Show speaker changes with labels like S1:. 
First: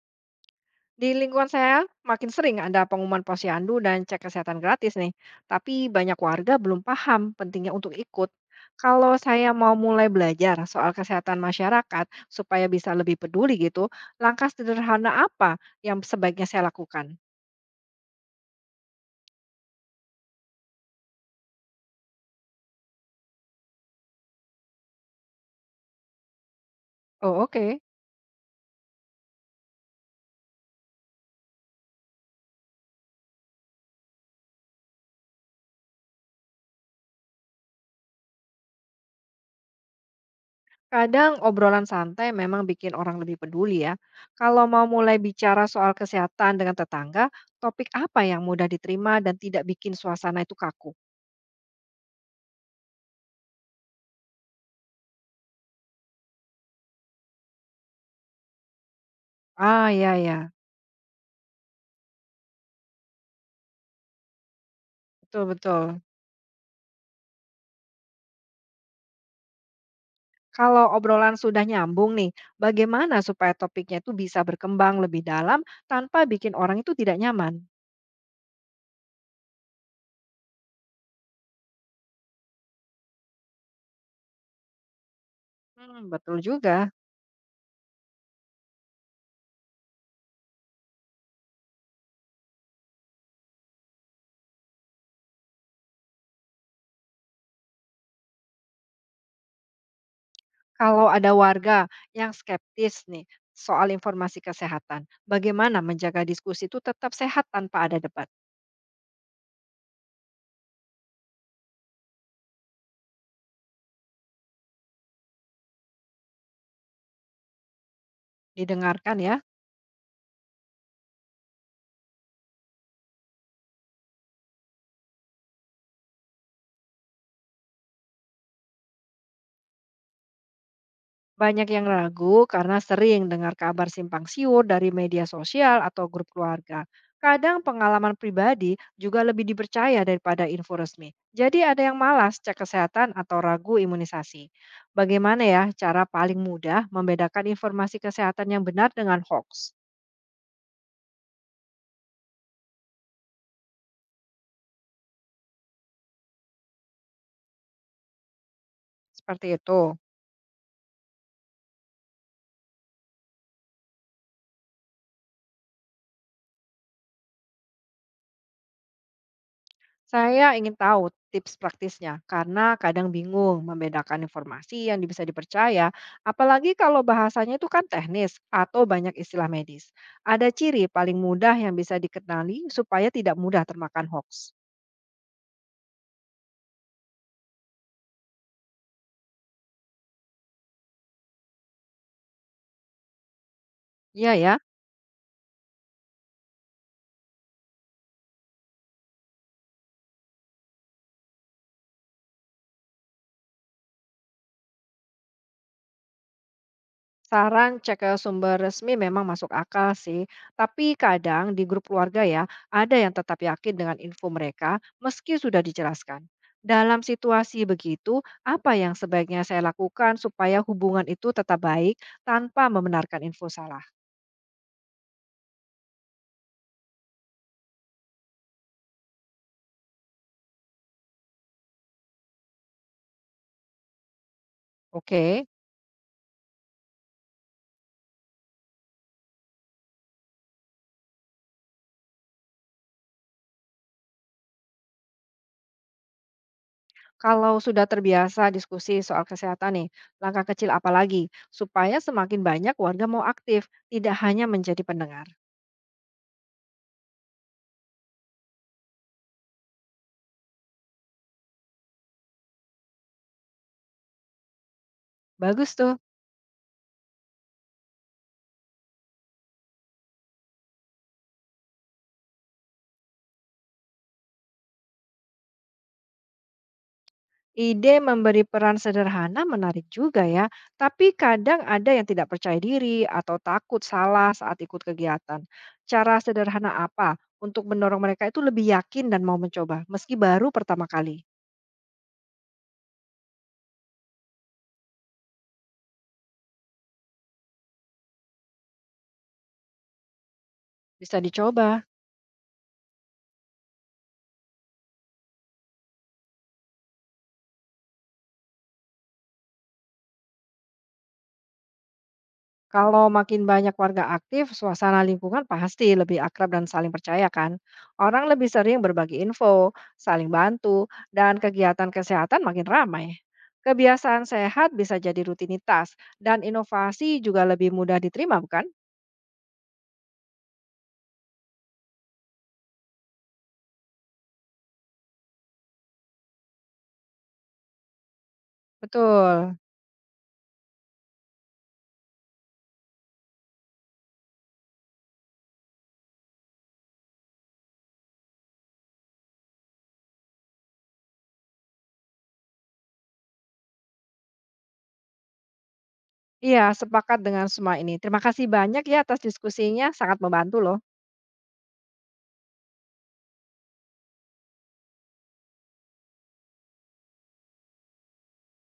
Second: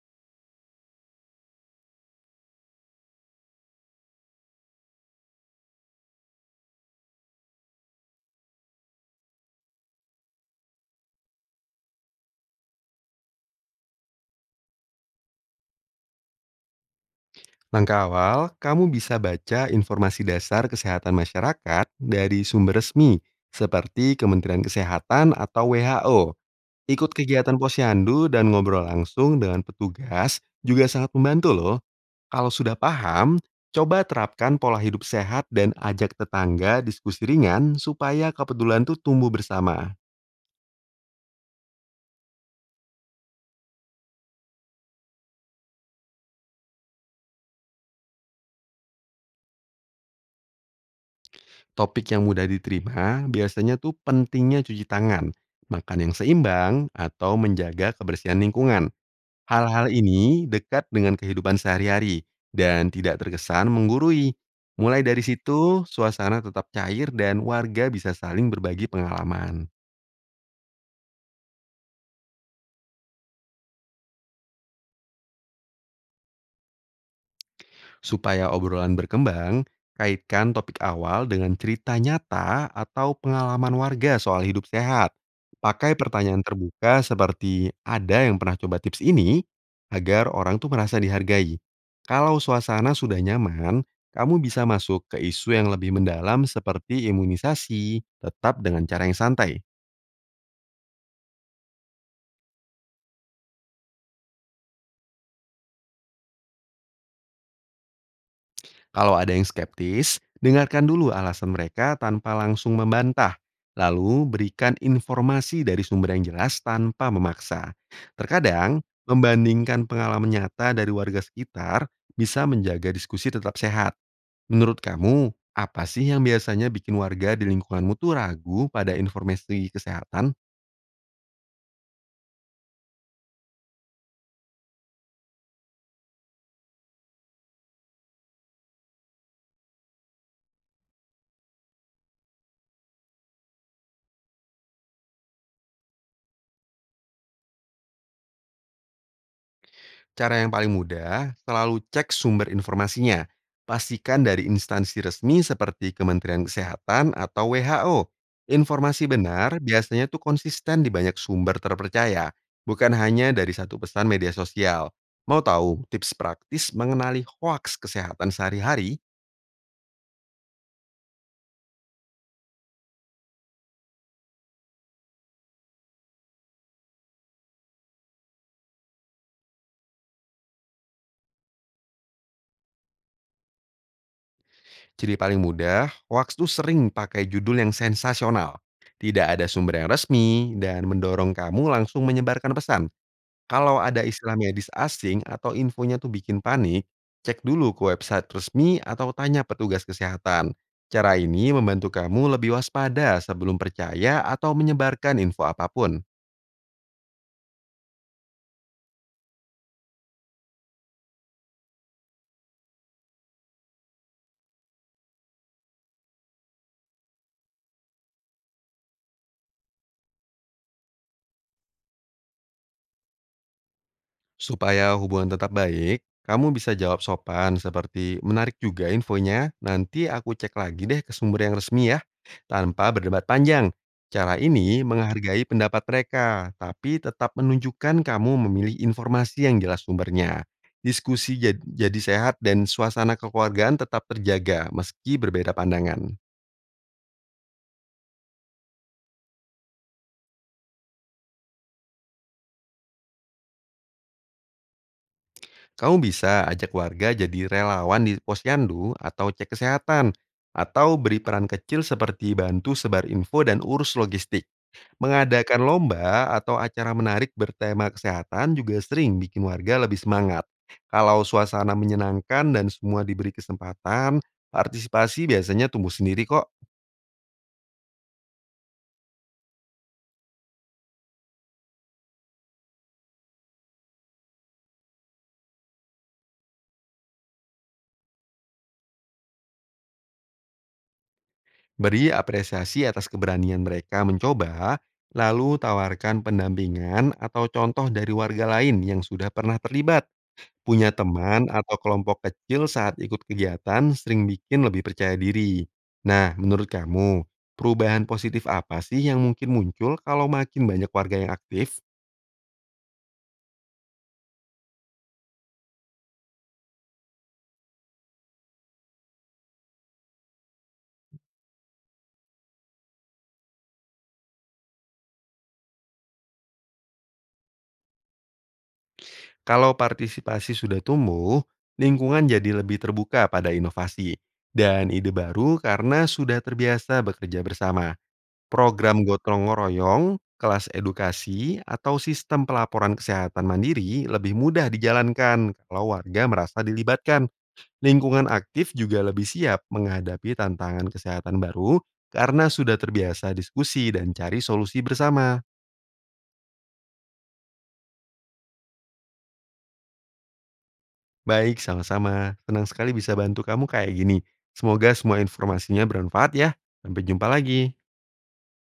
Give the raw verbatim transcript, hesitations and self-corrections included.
S1: Di lingkungan saya, makin sering ada pengumuman posyandu dan cek kesehatan gratis nih. Tapi banyak warga belum paham pentingnya untuk ikut. Kalau saya mau mulai belajar soal kesehatan masyarakat supaya bisa lebih peduli gitu, langkah sederhana apa yang sebaiknya saya lakukan?
S2: Langkah awal, kamu bisa baca informasi dasar kesehatan masyarakat dari sumber resmi seperti Kementerian Kesehatan atau W H O. Ikut
S1: Oh
S2: kegiatan
S1: oke,
S2: posyandu dan ngobrol langsung dengan petugas juga sangat membantu loh. Kalau sudah paham, coba terapkan pola hidup sehat dan ajak tetangga diskusi ringan supaya kepedulian tuh tumbuh bersama.
S1: kadang obrolan santai memang bikin orang lebih peduli ya. Kalau mau mulai bicara soal kesehatan dengan tetangga, topik apa yang mudah diterima dan tidak bikin suasana itu kaku?
S2: Topik yang mudah diterima biasanya tuh pentingnya cuci tangan, makan yang seimbang, atau menjaga kebersihan lingkungan. Hal-hal
S1: Ah ya
S2: ini
S1: ya,
S2: dekat dengan kehidupan sehari-hari dan tidak terkesan menggurui. Mulai dari
S1: betul
S2: situ,
S1: betul.
S2: suasana tetap cair dan warga bisa saling berbagi pengalaman.
S1: Kalau obrolan sudah nyambung nih, bagaimana supaya topiknya itu bisa berkembang lebih dalam tanpa bikin orang itu tidak nyaman?
S2: Supaya obrolan berkembang, kaitkan topik awal dengan cerita nyata atau pengalaman warga soal hidup sehat. Pakai
S1: Hmm, betul
S2: pertanyaan
S1: juga.
S2: terbuka seperti ada yang pernah coba tips ini agar orang tuh merasa dihargai. Kalau suasana sudah nyaman, kamu bisa masuk ke isu yang lebih mendalam seperti imunisasi, tetap dengan cara yang santai.
S1: Kalau ada warga yang skeptis nih soal informasi kesehatan, bagaimana menjaga diskusi itu tetap sehat tanpa ada debat?
S2: Kalau ada yang skeptis, dengarkan dulu alasan mereka tanpa langsung membantah. Lalu berikan informasi dari sumber yang jelas tanpa memaksa. Terkadang,
S1: Didengarkan ya.
S2: membandingkan pengalaman nyata dari warga sekitar bisa menjaga diskusi tetap sehat. Menurut kamu, apa sih yang biasanya bikin warga di lingkunganmu tuh ragu pada informasi kesehatan?
S1: Banyak yang ragu karena sering dengar kabar simpang siur dari media sosial atau grup keluarga. Kadang pengalaman pribadi juga lebih dipercaya daripada info resmi. Jadi ada yang malas cek kesehatan atau ragu imunisasi. Bagaimana ya cara paling mudah membedakan informasi kesehatan yang benar dengan hoax?
S2: Cara yang paling mudah, selalu cek sumber informasinya. Pastikan dari instansi resmi seperti Kementerian Kesehatan atau W H O. Informasi
S1: Seperti
S2: benar
S1: itu.
S2: biasanya tuh konsisten di banyak sumber terpercaya, bukan hanya dari satu pesan media sosial. Mau tahu tips praktis mengenali hoaks kesehatan sehari-hari?
S1: Saya ingin tahu tips praktisnya, karena kadang bingung membedakan informasi yang bisa dipercaya, apalagi kalau bahasanya itu kan teknis atau banyak istilah medis. Ada ciri paling mudah yang bisa dikenali supaya tidak mudah termakan hoax.
S2: Jadi paling mudah, hoaks tuh sering pakai judul yang sensasional. Tidak ada sumber yang resmi dan mendorong kamu langsung menyebarkan pesan. Kalau ada
S1: Iya
S2: istilah
S1: ya.
S2: medis asing atau infonya tuh bikin panik, cek dulu ke website resmi atau tanya petugas kesehatan. Cara ini membantu kamu lebih waspada sebelum percaya atau menyebarkan info apapun.
S1: Saran cek ke sumber resmi memang masuk akal sih, tapi kadang di grup keluarga ya, ada yang tetap yakin dengan info mereka meski sudah dijelaskan. Dalam situasi begitu, apa yang sebaiknya saya lakukan supaya hubungan itu tetap baik tanpa membenarkan info salah?
S2: Supaya hubungan tetap baik, kamu bisa jawab sopan seperti menarik juga infonya, nanti aku cek lagi deh ke sumber yang resmi ya, tanpa berdebat panjang. Cara ini
S1: Oke,
S2: menghargai pendapat mereka, tapi tetap menunjukkan kamu memilih informasi yang jelas sumbernya. Diskusi jad- jadi sehat dan suasana kekeluargaan tetap terjaga meski berbeda pandangan.
S1: kalau sudah terbiasa diskusi soal kesehatan nih, langkah kecil apa lagi supaya semakin banyak warga mau aktif, tidak hanya menjadi pendengar.
S2: Kamu bisa ajak warga jadi relawan di posyandu atau cek kesehatan, atau beri peran kecil seperti bantu sebar info dan urus logistik. Mengadakan
S1: Bagus tuh.
S2: lomba atau acara menarik bertema kesehatan juga sering bikin warga lebih semangat. Kalau suasana menyenangkan dan semua diberi kesempatan, partisipasi biasanya tumbuh sendiri kok.
S1: Ide memberi peran sederhana menarik juga ya, tapi kadang ada yang tidak percaya diri atau takut salah saat ikut kegiatan. Cara sederhana apa untuk mendorong mereka itu lebih yakin dan mau mencoba, meski baru pertama kali?
S2: Beri apresiasi atas keberanian mereka mencoba, lalu tawarkan pendampingan atau contoh dari warga lain yang sudah pernah terlibat. Punya
S1: Bisa
S2: teman atau
S1: dicoba.
S2: kelompok kecil saat ikut kegiatan sering bikin lebih percaya diri. Nah, menurut kamu, perubahan positif apa sih yang mungkin muncul kalau makin banyak warga yang aktif?
S1: Kalau makin banyak warga aktif, suasana lingkungan pasti lebih akrab dan saling percaya kan. Orang lebih sering berbagi info, saling bantu, dan kegiatan kesehatan makin ramai. Kebiasaan sehat bisa jadi rutinitas, dan inovasi juga lebih mudah diterima, bukan?
S2: Kalau partisipasi sudah tumbuh, lingkungan jadi lebih terbuka pada inovasi dan ide baru karena sudah terbiasa bekerja bersama. Program gotong
S1: Betul.
S2: royong, kelas edukasi, atau sistem pelaporan kesehatan mandiri lebih mudah dijalankan kalau warga merasa dilibatkan. Lingkungan aktif juga lebih siap menghadapi tantangan kesehatan baru karena sudah terbiasa diskusi dan cari solusi bersama.
S1: Iya, sepakat dengan semua ini. Terima kasih banyak ya atas diskusinya, sangat membantu loh.
S2: Baik, sama-sama. Senang sekali bisa bantu kamu kayak gini. Semoga semua informasinya bermanfaat ya. Sampai jumpa lagi.